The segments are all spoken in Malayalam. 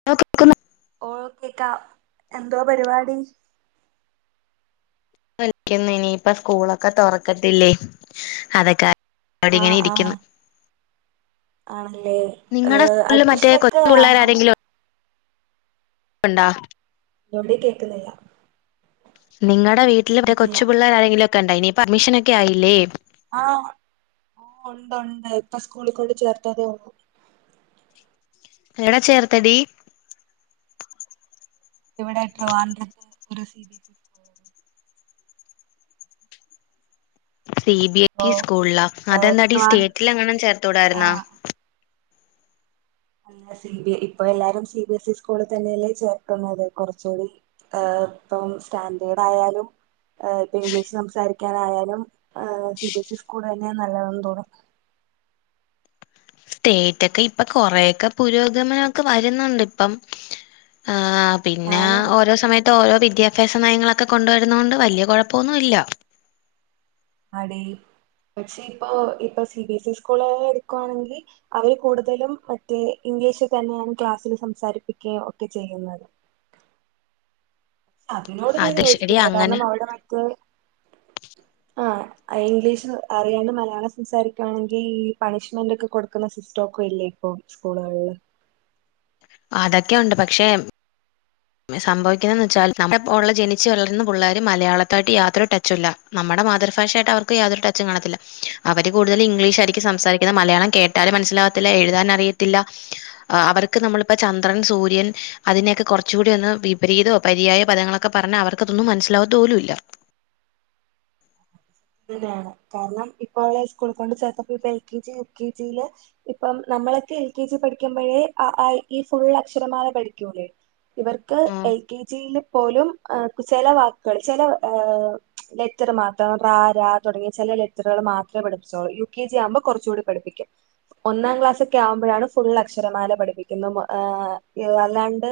[unintelligible] ഓഹ് കേക്കാം. എന്തുവാ പരിപാടി ഒൽക്ക്യന്നെനി ഇപ്പ സ്കൂളൊക്കെ തൊറക്കത്തില്ലേ അതൊക്ക ആഹ് അവിടിങ്ങനെ ആഹ് ഇരിക്ക്യുന്ന് ആണല്ലേ നിങ്ങടെ ഏഹ് സ്കൂൾല് മറ്റേ അഡ്മിഷനൊക്കെ കൊച്ചു ആയോ പിള്ളേരാരെങ്കിലും ഉണ്ടാ എവിടെ കേക്കുന്നില്ല നിങ്ങടെ വീട്ടില് കേട്ടില്ല കൊച്ചു പിള്ളേരാരെങ്കിലും ത്തെണ്ടായിനി അഡ്മിഷനൊക്കെ ആയില്ലേ ആഹ് ഓ ഒണ്ടുണ്ട് ഇപ്പ സ്കൂളി കൊണ്ട് ചേർത്തതേ ഒള്ളൂ എവ്ടെ ചേർത്തടീ ഇവിടെ ട്രിവാണ്ട്രത്ത് ഒരു C B C C B A O T സ്കൂൾലാ ഏഹ് അതെന്താടീ ട്രിവാൻ സ്റ്റേറ്റിലങ്ങാനും ചേർത്തൂടായിര്ന്നൊ ആഹ് അല്ല സി ബി ഇപ്പ എല്ലാരും സി ബി എസ് ഇ സ്കൂളില് തന്നെയല്ലേ ചേർക്കുന്നത് കുറച്ചൂടി ഏഹ് പ്പം സ്റ്റാൻഡേർഡായാലും ഏ ഇപ്പ ഇംഗ്ലീഷ് സംസാരിക്കാനായാലും ഏഹ് സി ബിഎസ് ഇ സ്കൂള് തന്നെ നല്ലതെന്ന് തോന്നും സ്റ്റേറ്റൊക്കെ ഇപ്പൊ കൊറേക്കെ പുരോഗമനമൊക്കെ വരുന്നുണ്ട് ഇപ്പം ആഹ് പിന്നെ ആണ് ഓരോ സമയത്ത് ഓരോ വിദ്യാഭ്യാസ നയങ്ങളൊക്കെ കൊണ്ടുവര്ന്നോണ്ട് വല്ല്യ കൊഴപ്പൊന്നുല്ല അടീ പക്ഷെ ഇപ്പൊ ഇപ്പ C B S E school എടുക്കുവാണെങ്കി അവര് കൂടുതലും മറ്റേ ഇംഗ്ലീഷ് തന്നെയാണ് ക്ലാസ്സിൽ സംസാരിപ്പിക്കാ ഒക്കെ ചെയ്യുന്നത് അതിനോട് ഞാൻ അത് ശരി യോജിക്കുന്നില്ല കാരണം അങ്ങനെ അവിടെ മറ്റേ ആഹ് ഇംഗ്ലീഷ് അറിയാണ്ട് മലയാളം സംസാരിക്കാണെങ്കി ഈ പണിഷ്മെന്റ് ഒക്കെ കൊടു ക്ക്ന്ന സിസ്റ്റൊക്കെ ഇല്ലേ ഇപ്പ സ്കൂള്കൾല് അതൊക്കെ ഉണ്ട് പക്ഷെ സംഭവിക്കുന്നെന്ന് വെച്ചാൽ നമ്മുടെ ബോഡർല് ജനിച്ച് വളർന്ന പുള്ളേര് മലയാളത്തായിട്ട് യാതൊര് ടച്ചുല്ല നമ്മടെ മാതൃഭാഷയാട്ട് അവർക്ക് യാതൊരു ടച്ചും കാണത്തില്ല അവര് കൂടുതലും ഇംഗ്ലീഷ് ആയിരിക്കും സംസാരിക്കുന്നത് മലയാളം കേട്ടാലും മനസ്സിലാവത്തില്ല എഴുതാന് അറിയത്തില്ല അവർക്ക് നമ്മളിപ്പ ചന്ദ്രൻ സൂര്യൻ അതിനെയൊക്കെ കൊർ ച്ചൂടി ഒന്ന് വിപരീതോ പര്യായ പദങ്ങളൊക്കെ പറഞ്ഞാ അവർക്കതൊന്നും മനസ്സിലാവത്തുപോലുല്ല ഇങ്ങനേണ് കാരണം ഇപ്പോ ഐസ്കൂള് കൊണ്ട് ചേർത്തപ്പോ ഇപ്പ L K G U K ജിലെ ഇപ്പം നമ്മളെക്കെ എൽ കെ ജി പഠിക്കുമ്പഴേ അ ആ ഇ ഈ ഫുൾ അക്ഷരമാല പഠിക്കൂലേ ഇവർക്ക് ഇല്ല എൽ കെ ജിയില് പോലും ചെല വാക്കുകള് ചെല ലെറ്റർ മാത്രം പ്ര, ര, തുടങ്ങിയ ചെല ലെറ്ററുകള് മാത്രേ പഠിപ്പിച്ചോള്ളു യു കെ ജി ആവുമ്പോ കൊറച്ചൂടി പഠിപ്പിക്കും ഒന്നാം ക്ലാസ് ഒക്കെ ആവുമ്പോഴാണ് ഫുൾ അക്ഷരമാല പഠിപ്പിക്കുന്നെ ഏഹ് അല്ലാണ്ട്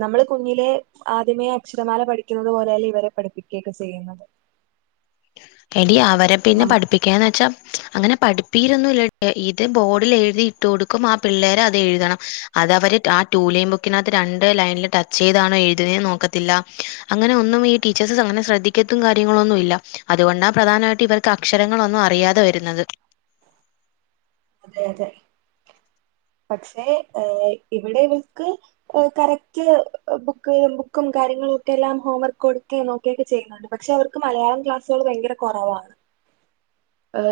നമ്മള് കുഞ്ഞിലെ ആദ്യമേ അക്ഷരമാല പഠിക്കുന്നത് പോലെയല്ല ഇവരെ പഠിപ്പിക്കയൊക്കെ ചെയ്യുന്നത് എടീ അവരെ പിന്നെ പഠിപ്പി ക്കാ വെച്ചാ അങ്ങനെ പഠിപ്പീരൊന്നുല്ല ഇത് ബോഡില് എഴുതി ഇട്ട് കൊടുക്കും അ പിള്ളേരത് എഴുതണം അത് അവര് ആ ടൂലൈൻ ബുക്കിനകത്ത് രണ്ട് ലൈനില് ടച്ച് ചെയ്താണോ എഴ്ത്ണേ നോക്കത്തില്ല അങ്ങനെ ഒന്നും ഈ ടീച്ചേഴ്സ് അങ്ങനെ ശ്രദ്ധിക്കത്തും കാര്യങ്ങളൊന്നും ഇല്ല അതുകൊണ്ടാ പ്രധാനായിട്ട് ഇവർക്ക് അക്ഷരങ്ങളൊന്നും അറിയാതെ വരുന്നത് അതെ അതെ പക്ഷെ ഏഹ് ഇവിടെവക്ക് കറക്റ്റ് ബുക്ക ബുക്കും കാര്യങ്ങളും ഒക്കെ എല്ലാം ഹോംവർക്ക് കൊടുക്കേം നോക്കിയൊക്കെ ചെയ്യുന്നു പക്ഷെ അവർക്ക് മലയാളം ക്ലാസ്സുൾ ഭയങ്കര കുറവാ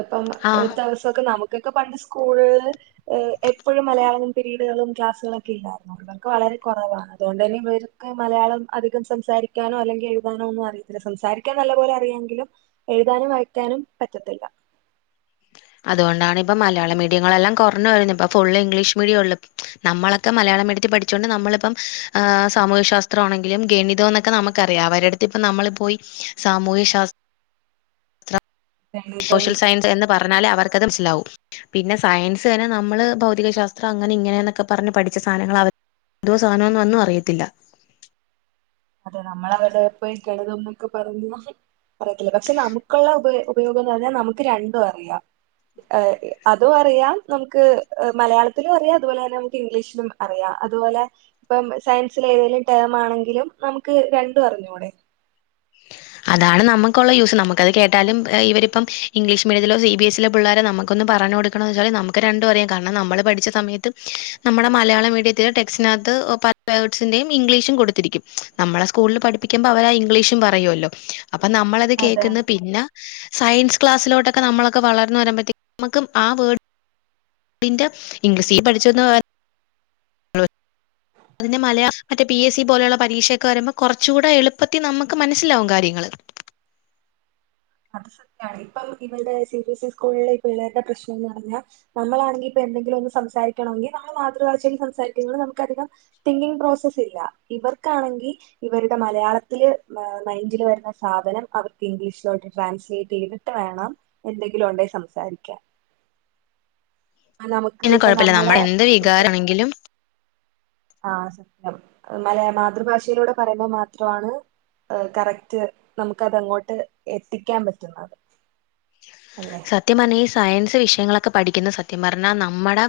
ഇപ്പം ആ ഒരു ദിവസൊക്കെ നമുക്ക് ക്കെ പണ്ട് സ്കൂളൽ എപ്പോഴും മലയാളം പീരീഡുകളും ക്ലാസ്സുകളൊക്കെ ഇല്ലായിരുന്നോ ഇർക്ക് വളരെ കുറവാ അതൊണ്ട് ന്നെ ഇവർക്ക് മലയാളം അധികം സംസാരിക്കാനോ അല്ലെങ്കിൽ എഴുതാനോ ഒന്നും അറിയില്ല അത് സംസാരിക്കാൻ നല്ല പോലെ അറിയാങ്കിലും എഴുതാനും വായിക്കാനും പറ്റത്തില്ല അതുകൊണ്ടാണ് ഇപ്പ മലയാള മീഡിയങ്ങളെല്ലാം കുറഞ്ഞ വരുന്നത് ഇപ്പൊ ഫുള് ഇംഗ്ലീഷ് മീഡിയം ഉള്ള നമ്മളൊക്കെ മലയാളംീഡത്തിൽ പഠിച്ചുകൊണ്ട് നമ്മളിപ്പം സാമൂഹ്യ ശാസ്ത്ര ആണങ്കിലും ഗണിതോ എന്നൊക്കെ നമുക്കറിയാം അവരുടുത്ത് ഇപ്പ നമ്മളിപോയി സാമൂഹ്യ ശാസ് ഗണിതം സോഷ്യൽ സയൻസ് എന്ന് പറഞ്ഞാലേ അവർക്ക്ത് മനസ്സിലാവും പിന്നെ സയൻസ് തന്നെ നമ്മള് ഭ ശാസ്ത്രം അങ്ങനെ ഇങ്ങനെയന്നൊക്കെ പറഞ് പഠിച്ച സാധനങ്ങൾ എന്തോ സാധനോ ന്നൊന്നും അറിയത്തില്ല അതെ നമ്മളവിടെ പോയി ഗളത ന്നൊക്കെ പറഞ്ഞ പറയത്തില്ല പക്ഷെ നമുക്കുള്ള ഉപ ഉപയോഗുന്നത് പറഞ്ഞാൽ നമുക്ക് രണ്ടും അറിയാം അതും അറിയാം നമുക്ക്് മലയാളത്തിലും അറിയാം അതുപോലെ തന്നെ നമുക്ക് ഇംഗ്ലീഷിലും അറിയാം അതുപോലെ ഇപ്പം സയൻസിലെതേലും ടേം ആണെങ്കിലും നമുക്ക് രണ്ടും അറിഞ്ഞൂടെ അതാണ് നമുക്കുള്ള യൂസ് നമുക്കത് കേട്ടാലും ഇവരിപ്പം ഇംഗ്ലീഷ് മീഡിയത്തിലോ സി ബി എസ്സിലോ പിള്ളേരെ നമുക്കൊന്ന് പറഞ് കൊടു വെച്ച നമുക്ക് രണ്ടും അറിയ കാരണം നമ്മള് പഠിച്ച സമയത്ത് നമ്മുടെ മലയാള മീഡിയത്തിൽ ടെക്റ്റിനകത്ത് സിന്റെയും ഇംഗ്ലീഷും കൊടുത്തിരിക്കും നമ്മളെ സ്കൂളിൽ പഠിപ്പിക്കുമ്പോ അവരാ ഇംഗ്ലീഷും പറയുല്ലോ അപ്പൊ നമ്മളത് അതെ കേൾക്കുന്ന പിന്ന സയൻസ് ക്ലാസ്സിലോട്ടൊക്കെ നമ്മളൊക്കെ വളർന്നു വരുമ്പോഴത്തേ നു നമുക്ക് ആ ഇംഗ്ലീഷീ പഠിച്ചന്നു [unintelligible] അതിന്റെ മലയാം മറ്റേ പി എസ് സി പോലുള്ള പരീക്ഷയൊക്കെ വരുമ്പോ കുറച്ച കൂടെ എളുപ്പത്തി നമുക്ക് മനസ്സിലാവും കാര്യങ്ങൾ അത് സത്യാണ് ഇപ്പം ഇവടെ സി ബ എസ് ഇ സ്കൂളിലെ പിള്ളേരുടെ പ്രശ്നം എന്ന് പറഞ്ഞാ നമ്മളാണെങ്കി ഇപ്പോ എന്തെങ്കിലും ഒന്ന് സംസാരിക്കണോെങ്ക നമ്മെ മാതൃഭാഷയിൽ സംസാരികുമ്പള് നമുക്കധികം തിങ്കിങ് പ്രോസസ് ഇല്ല ഇവർക്കാണെങ്കി ഇവരുടെ മലയാളത്തില് മൈന്ഡില് വരുന്ന സാധനം അവർക്ക് ഇംഗ്ലീഷിലോട്ട ട്രാൻസ്ലേറ്റ് യ്തിട്ട് വേണം എന്തെങ്കിലും ഉണ്ടൽ സംസാരിക്കാൻ നമുക്ക് പിന്നെ ഇപ്പൊ കുഴപ്പല്ല നമ്മുടെ നമ്മടെ എന്ത് വികാരണെങ്കിലും ആഹ് സത്യം മലയാ മാതൃഭാഷയിലൂടെ പറയുമ്പോ മാത്രണ് കറക്റ്റ് നമുക്ക് അതങ്ങോട്ട് എത്തിക്കാൻ പറ്റുന്നത് അല്ലേ സത്യം പറഞ്ഞ ഈ സയൻസ് വിഷയങ്ങളൊക്കെ പഠിക്കുന്ന സത്യം പറഞ്ഞാ നമ്മുടെ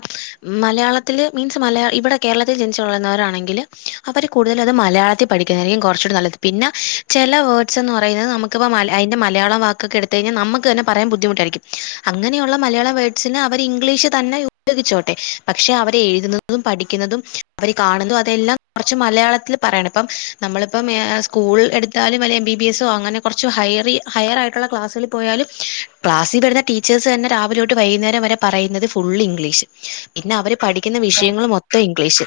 മലയാള മളത്തിത്തില് മീൻസ് മലയാള ഇവിടെ കേരളത്തിൽ ജനിച്ചുള്ളുന്നവരാണെങ്കില് അവർ കൂടുതല അത് മലയാളത്തി പഠിക്കതായിരിക്കും കുറച്ചുകൂടി നല്ലത് പിന്നെ ചെല വേഡ്സ് എന്ന്പറയുന്നത് നമുക്ക്പ്പോ അയിന്റെ മലയാളം വാക്കൊക്കെ എടുത്ത് കഴിഞ്ഞാ നമുക്ക് തന്നെ പറയാൻ ബുദ്ധിമു അങ്ങനെയുള്ള മലയാള വേഡ്സിന് അവർ ഇംഗ്ലീഷ് തന്നെ ഉപയോഗിച്ചോട്ടെ പക്ഷെ അവരെ എഴുത് പഠിക്കുന്നതും അവര് കാണുന്നതും അതെല്ലാം കുറച്ച് മലയാളത്തി പറയണം ഇപ്പം നമ്മളിപ്പം ഏഹ് സ്കൂൾ എടുത്താലും അല്ലെ എം ബി ബി എസ്സോ അങ്ങനെ കുറച്ച് ഹയറി ഹയർ ആയിട്ടുള്ള ക്ലാസ്സിൽ പോയാലും ക്ലാസ്സിൽ വര്ന്ന ടീച്ചേഴ്സ് തന്നെ രാവിലൊട്ട് വൈകുന്നേരം വരെ പറയുന്നത് ഫുൾ ഇംഗ്ലീഷ് പിന്നെ അവര് പഠിക്കുന്ന അതെ അതെ വിഷയങ്ങളും മൊത് ഇംഗ്ലീഷ്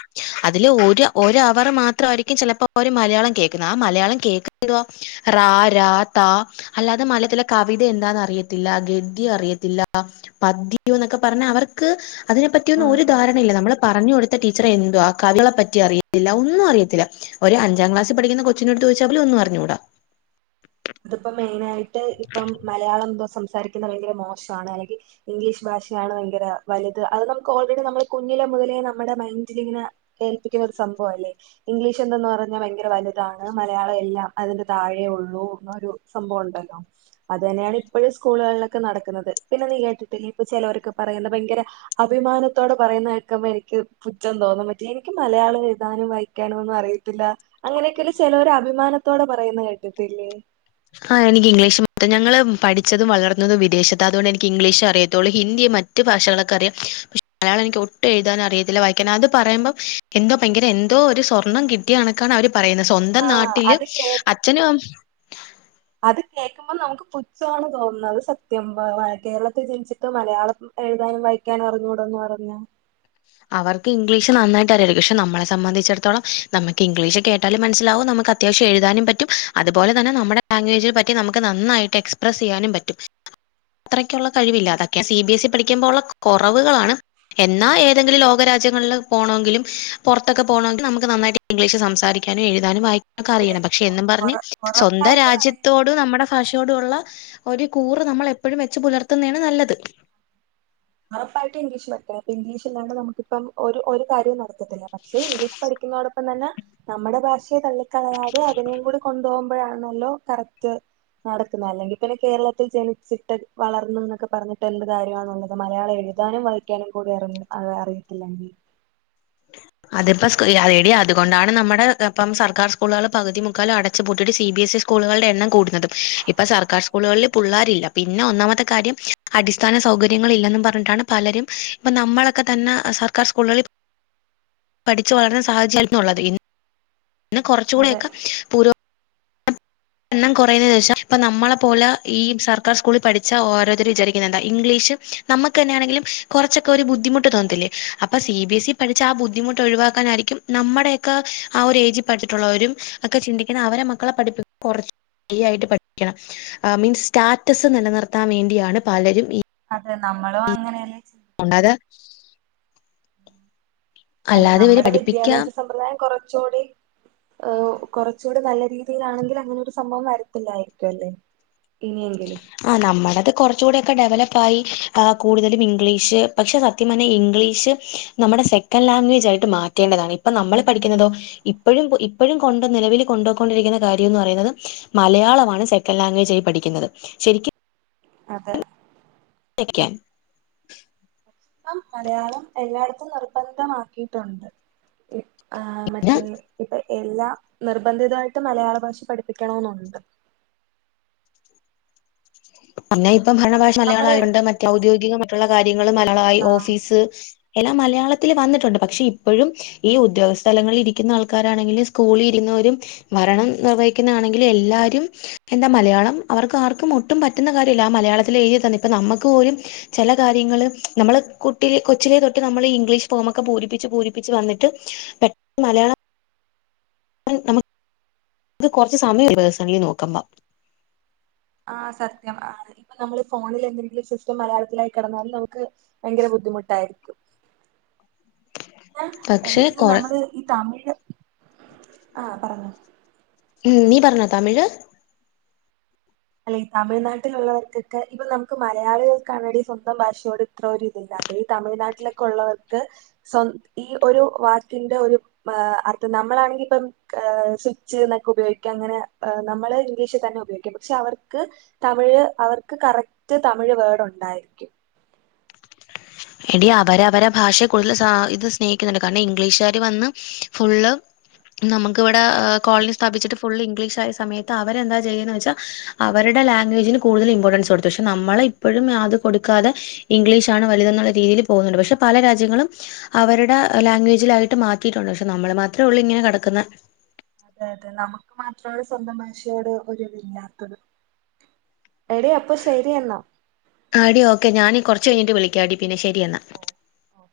അതില് ഒരു ഒരു അവർ മാത്രമായിരിക്കും ചിലപ്പോ മലയാളം കേൾക്കുന്നത് ആ മലയാളം കേക്ക് റ രാ ത അല്ലാതെ മലയാത്തിലെ കവിത എന്താന്ന് അറിയ ത്തില്ല ഗദ്യ അറിയത്തില്ല പദ്യോ എന്നൊക്കെ പറഞ്ഞ അവർക്ക് അതിനെപ്പറ്റിയൊന്നും ഉം ഒരു ഉം ധാരണയില്ല നമ്മള് പറഞ്ഞ് കൊടുത്ത ടീച്ചറെ എന്തോ ആ കഥികളെപ്പറ്റി അറിയത്തില്ല ഒന്നും അറിയത്തില്ല ഒരു അഞ്ചാം ക്ലസിൽ പഠിക്കുന്ന കൊച്ചിനോടുത്ത് ച്ചോയ്ച്ചൽ പോലും ഒന്നും അറിഞ്ഞുടാ അതിപ്പോ മെയിനയിട്ട് ഇപ്പം മലയാളം എന്തോ സംസാരിക്കുന്നത് ഭയങ്കര മോശണ് അല്ലെങ്കി ഇംഗ്ലീഷ് ഭാഷയാണ് ഭയങ്കര വലുത് അത് നമുക്ക് ഓൾറെഡി നമ്മൾ കുഞ്ഞിലെ മുതലേ നമ്മുടെ മൈൻഡിലിങ്ങനെ കേപ്പിക്കുന്ന ഒരു സംഭവം അല്ലേ ഇംഗ്ലീഷ് എന്തെന്ന് പറഞ്ഞാ ഭയങ്കര വലുതാണ് മലയാളം എല്ലാം അതിന്റെ താഴെ ഉള്ളൂ ഒരു സംഭവം ഉണ്ടല്ലോ അത് തന്നെയാണ് ഇപ്പോഴും സ്കൂളുകളിലൊക്കെ നടക്കുന്നത് പിന്നെ നീ കേട്ടിട്ടില്ലേ ഇപ്പോ ചിലവരൊക്കെ പറയുന്ന ഭയങ്കരെ അഭിമാനത്തോടെ പറയുന്നേകേക്കുമ്പോ എനിക്ക് പുച്ഛം തോന്നും മറ്റേ എനിക്ക് മലയാളം എഴുതാനും വായിക്കാനും ഒന്നും അറിയ ത്തില്ല അങ്ങനെയൊക്കെ ചിലർ അഭിമാനത്തോടെ പറയുന്നേ കേട്ടിട്ടില്ലേ ആഹ് എനിക്ക് ഇംഗ്ലീഷ് ഞങ്ങള് പഠിച്ചത് വളർന്നതും വിദേശത്ത് ആ അതുകൊണ്ട് എനിക്ക് ഇംഗ്ലീഷ് അറിയത്തുള്ളൂ ഹിന്ദി മാ മറ്റു ഭാഷകളൊക്കെ അറിയാം പക്ഷേ മലയാളം എനിക്ക് ഒട്ടും എഴുതാൻ അറിയത്തില്ല വായിക്കാൻ അത് പറയുമ്പോം എന്തോ ഭയങ്കര എന്തോ ഒരു സ്വർണം കിട്ടിയ കണക്കാണ് അവര് പറയുന്നത് സ്വന്തം ആഹ് നാട്ടില് അത് കേ അച്ഛന് അമ് അത് കേൾക്കുമ്പോ നമുക്ക് പുച്ഛ മാണ് തോന്നുന്നത് അത് സത്യം കേരളത്തിൽ ജനിച്ചിട്ട് മലയാളം എഴുതാനും വായിക്കാനും അറിഞ്ഞൂടോന്ന് പറഞ്ഞ അവർക്ക് ഇംഗ്ലീഷ് നന്നായിട്ട് അറിയരിക്കും പക്ഷെ നമ്മളെ സംബന്ധിച്ചിടത്തോളം നമുക്ക് ഇംഗ്ലീഷ് കേട്ടാലും മനസിലാവും നമുക്ക് അ അത്യാവശ്യം എഴുതാനും പറ്റും അതുപോലെ തന്നെ നമ്മുടെ ലാംഗ്വേജിന് പറ്റി നമുക്ക് നന്നായിട്ട് എക്സ്പ്രസ്സ്‌ ചെയ്യാനും പറ്റും അത്രക്കുള്ള കഴിവില്ല അതൊക്കെ സി ബി എസ് ഇ പഠിക്കുമ്പോള്ള കുറവുകളാണ് എന്നാ എന്തെങ്കിലും ലോകരാജ്യങ്ങളിൽ പോണെങ്കിലും പുറത്തൊക്കെ പോകണമെങ്കി നമുക്ക് നന്നായിട്ട് ഇംഗ്ലീഷ് സംസാരിക്കാനും എഴുതാനുംവായിക്കാ - ഇവിടെ അറിയണം പക്ഷെ എന്നും ഉറ പറഞ്ഞ് സ്വന്തം ഉറപ്പായിട്ടും അറിയാം രാജ്യത്തോട് നമ്മുടെ ഭാഷയോടുള്ള ഒരു കൂറ് നമ്മൾ എപ്പോഴും വെച്ച് പുലർത്തുന്നണ് നല്ലത് ഉറപ്പായിട്ട് ഇംഗ്ലീഷ് പഠിക്കണം ഇംഗ്ലീഷില്ലാണ്ട് നമുക്കിപ്പം ഒരു ഒരു കാര്യവും നടക്ക പക്ഷെ ഇംഗ്ലീഷ് പഠിക്കുന്നതോടൊപ്പം തന്നെ നമ്മുടെ ഭാഷയെ തള്ളിക്കളയാതെ അതിനെയും കൂടെ കൊണ്ടുപോവുമ്പോ പ്പഴാണല്ലോ കറക്റ്റ് നടക്ക്ന്നേ അല്ലെങ്കി പിന്നെ കേരളത്തിൽ ജനിച്ചിട്ട് വളർന്ന്ന്നോക്കെ പറഞ്ഞിട്ട് എന്ത് കാര്യമാണുള്ളത് മലയാളം എഴുതാനും വായിക്കാനും കൂടി അറി അറിയത്തില്ലെങ്കി അതിപ്പോ എടി അതുകൊണ്ടാണ് നമ്മുടെ ഇപ്പം സർക്കാർ സ്കൂളുകള് പകുതി മുക്കാലും അട ടച്ച് പുട്ടിട്ട് സി ബി എസി സ്കൂളുകളുടെ എണ്ണം കൂടന്നതും ഇപ്പൊ സർക്കാർ സ്കൂളുകളിൽ പുള്ളേരില്ല പിന്നെ ഒന്നാമത്തെ കാര്യം അടിസ്ഥാന സൗകര്യങ്ങൾ ഇല്ലന്ന് പറഞ്ഞിട്ടാണ് പലരും ഇപ്പ നമ്മളൊക്കെ തന്നെ സർക്കാർ സ്കൂളുകളിൽ പഠിച്ചു വളർന്ന സാഹചര്യം ഉള്ളത് ഇന്ന് കോറച്ചു അതെ കൂടെക്കെ എണ്ണം കുറയുന്നത് ന്ന് വെച്ച ഇപ്പ നമ്മളെ പോലെ ഈ സർക്കാർ സ്കൂളിൽ പഠിച്ചാ ഓരോരുത്തർ വിചാരിക്കുന്നേ എന്താ ഇംഗ്ലീഷും നമ്മക്ക് തന്നെണെങ്കിലും കോറച്ചൊക്കെ ഒരു ബുദ്ധിമുട്ട് തോന്നത്തില്ലേ അപ്പ സി ബി എസി പഠിച്ച ആഹ് ബുദ്ധിമുട്ട് ഒഴിവാക്കാനായിരിക്കും നമ്മുടെക്കെ ആഹ് ഒരു ഏജിൽ പഠിച്ചിട്ടുള്ളവരും ഒക്കെ ചിന്തിക്കുന്ന അവരെ മക്കളെ പഠിപ്പി [unintelligible] മീൻസ് സ്റ്റാറ്റസ് നിലനിർത്താൻ വേണ്ടിയാണ് പലരും ഈ അതെ നമ്മളും അങ്ങനെന്നെ മുണ്ടാതെ അല്ല അല്ലാതെ ഇവര് നമ്മടെ പഠിപ്പിക്കാൻ വിദ്യാഭ്യാസ സമ്പ്രദായം കോറച്ചുടി ഏഹ് കുറച്ചൂടി നല്ല രീതിലാണെങ്കി അങ്ങനെ ഒരു സംഭവം വരത്തില്ലായിരിക്കും അല്ലെ ഇനിയെങ്കിലും ആഹ് നമ്മടെത് കോറച്ചുടെക്കെ ഡെവലപ്പ ആയി ആഹ് കൂടുതലും ഇംഗ്ലീഷ് പക്ഷെ ന സത്യം പർഞ്ഞ ഇംഗ്ലീഷ് നമ്മടെ സെക്കന്റ് ലാഗ്വേജ് ആയിട്ട് മാറ്റേണ്ടതാണ് ഇപ്പൊ നമ്മള് പഠിക്കുന്നതോ ഇപ്പഴും ഇപ്പഴും കൊണ്ട് നിലവിൽ കൊണ്ടോക്കൊണ്ടിരിക്കുന്ന കാര്യംന്ന് പറയുന്നത് മലയാളമാണ് സെക്കന്റ് ലാഗ്വേജ് ആയി പഠിക്കുന്നത് ശെരിക്കും അതെ [unintelligible] ഇപ്പം മലയാളം എല്ലായിടത്തും നിർബന്ധമാക്കിട്ടുണ്ട് ആഹ് മറ്റത് ഇപ്പൊ എല്ലാ നിർബന്ധിതായിട്ടും മലയാള ഭാഷ പഠിപ്പിക്കണോന്നുണ്ട് അന്നെ ഇപ്പം ഭരണ ഭാഷ മലയാളം നമ്മള് ആയതോണ്ട് മറ്റേ ഔദ്യോഗിക റ്റുള്ള കാര്യങ്ങള് മലയാളയി ആ ഓഫീസ് എല്ലാം മലയാളത്തില് വന്നിട്ടുണ്ട് പക്ഷെ ഇപ്പഴും ഈ ഉദ്യോഗസ്ഥ സ്ഥലങ്ങളിൽ ഇരിക്കുന്ന ആൾക്കാരാണെങ്കിലും സ്കൂളിൽ ഇരുന്നവരും ഭരണം നിർവഹിക്കുന്ന ആണെങ്കിലും എല്ലാരും എന്താ മലയാളം അവർക്ക് ആർക്കും ട്ടും പറ്റുന്ന കാര്യല്ല ആഹ് മലയാളത്തിൽ എഴുതി തന്ന ഇപ്പം നമ്മക്ക് പോലും ചെല കാര്യങ്ങള് നമ്മള് കുട്ടി കൊച്ചിലെ തൊട്ട് നമ്മള് ഈ ഇംഗ്ലീഷ് ഫോമ് ഒക്കെ പൂരിപ്പിച്ച് പൂരിപ്പിച്ച് വന്നിട്ട് പെട്ടന്ന് മലയാളം [unintelligible] പേഴ്സണലി നോക്ക്മ്പോ ആഹ് സത്യം ആണ് ഇപ്പൊ നമ്മള് ഫോണില് എന്തെങ്കിലും സിസ്റ്റം മലയാളത്തിലായി കെടന്നാലും നമുക്ക് ഭയങ്കര ബുദ്ധിമുട്ടായിരിക്കും പക്ഷെ ഈ കൊറ നമ്മള്ത് ഈ തമിഴ് ആഹ് പറഞ്ഞോ ഉം നീ പറഞ്ഞോ തമിഴ് അല്ലെ തമിഴ്നാട്ടിലുള്ളവർക്കൊക്കെ ഇപ്പം നമുക്ക് മലയാളികൾക്കാണെടി സ്വന്തം ഭാഷയോട് അത്ര ഒരു ഇതില്ലാത്തെ ഈ തമിഴ്നാട്ടിലൊക്കെ ഉള്ളവർക്ക് സ്വന്ത ഈ ഒരു വാക്കിന്റെ ഒരു പ്പ അത് നമ്മളാണെങ്കി ഇപ്പം സ്വിച്ച് ഇന്നൊക്കെ ഉപയോഗിക്കാം അങ്ങനെ നമ്മള് ഇംഗ്ലീഷിൽ തന്നെ ഉപയോഗിക്കും പക്ഷെ അവർക്ക് തമിഴ് അവർക്ക് കറക്റ്റ് തമിഴ് വേർഡ് ഉണ്ടായിരിക്കും എടി അവര് അവരെ ഭാഷയെ കൂടുതല് ഇത് സ്നേഹിക്കുന്നുണ്ട് കാരണം ഇംഗ്ലീഷുകാര് വന്ന് ഫുള്ള് നമുക്ക് ഇവടെ കോളനി സ്ഥാപിച്ചിട്ട് ഫുൾ ഇംഗ്ലീഷായ സമയത്ത് അവരെന്താ ചെയ്യാന്ന് വെച്ചാ അവരുടെ ലാഗ്വേജിന് കൂടുതൽ ഇമ്പോർട്ടൻസ് കൊടുത്തു പക്ഷെ നമ്മളെ ഇപ്പോഴും അത് കൊടുക്കാതെ ഇംഗ്ലീഷാണ് വലുതെന്നുള്ള രീതിയിൽ പോകുന്നുണ്ട് പക്ഷെ പല രാജ്യങ്ങളും അവരുടെ ലാംഗ്വേജിലായിട്ട് മാറ്റിയിട്ടുണ്ട് പക്ഷെ നമ്മള് മാത്രേ ഉള്ളൂ ഇങ്ങനെ കിടക്കുന്ന അത അതെ നമുക്ക് മാത്രമാണ് സ്വന്തം ഭാഷയോട് ഒരുതില്ലാത്തത് എടെ അപ്പൊ ശരി എന്നാ ആഹ് അടി ഓക്കെ ഞാനീ കുറച്ച് കഴിഞ്ട്ട് വിളിക്കാടി പിന്നെ ശരി എന്നാ ഓ ഓ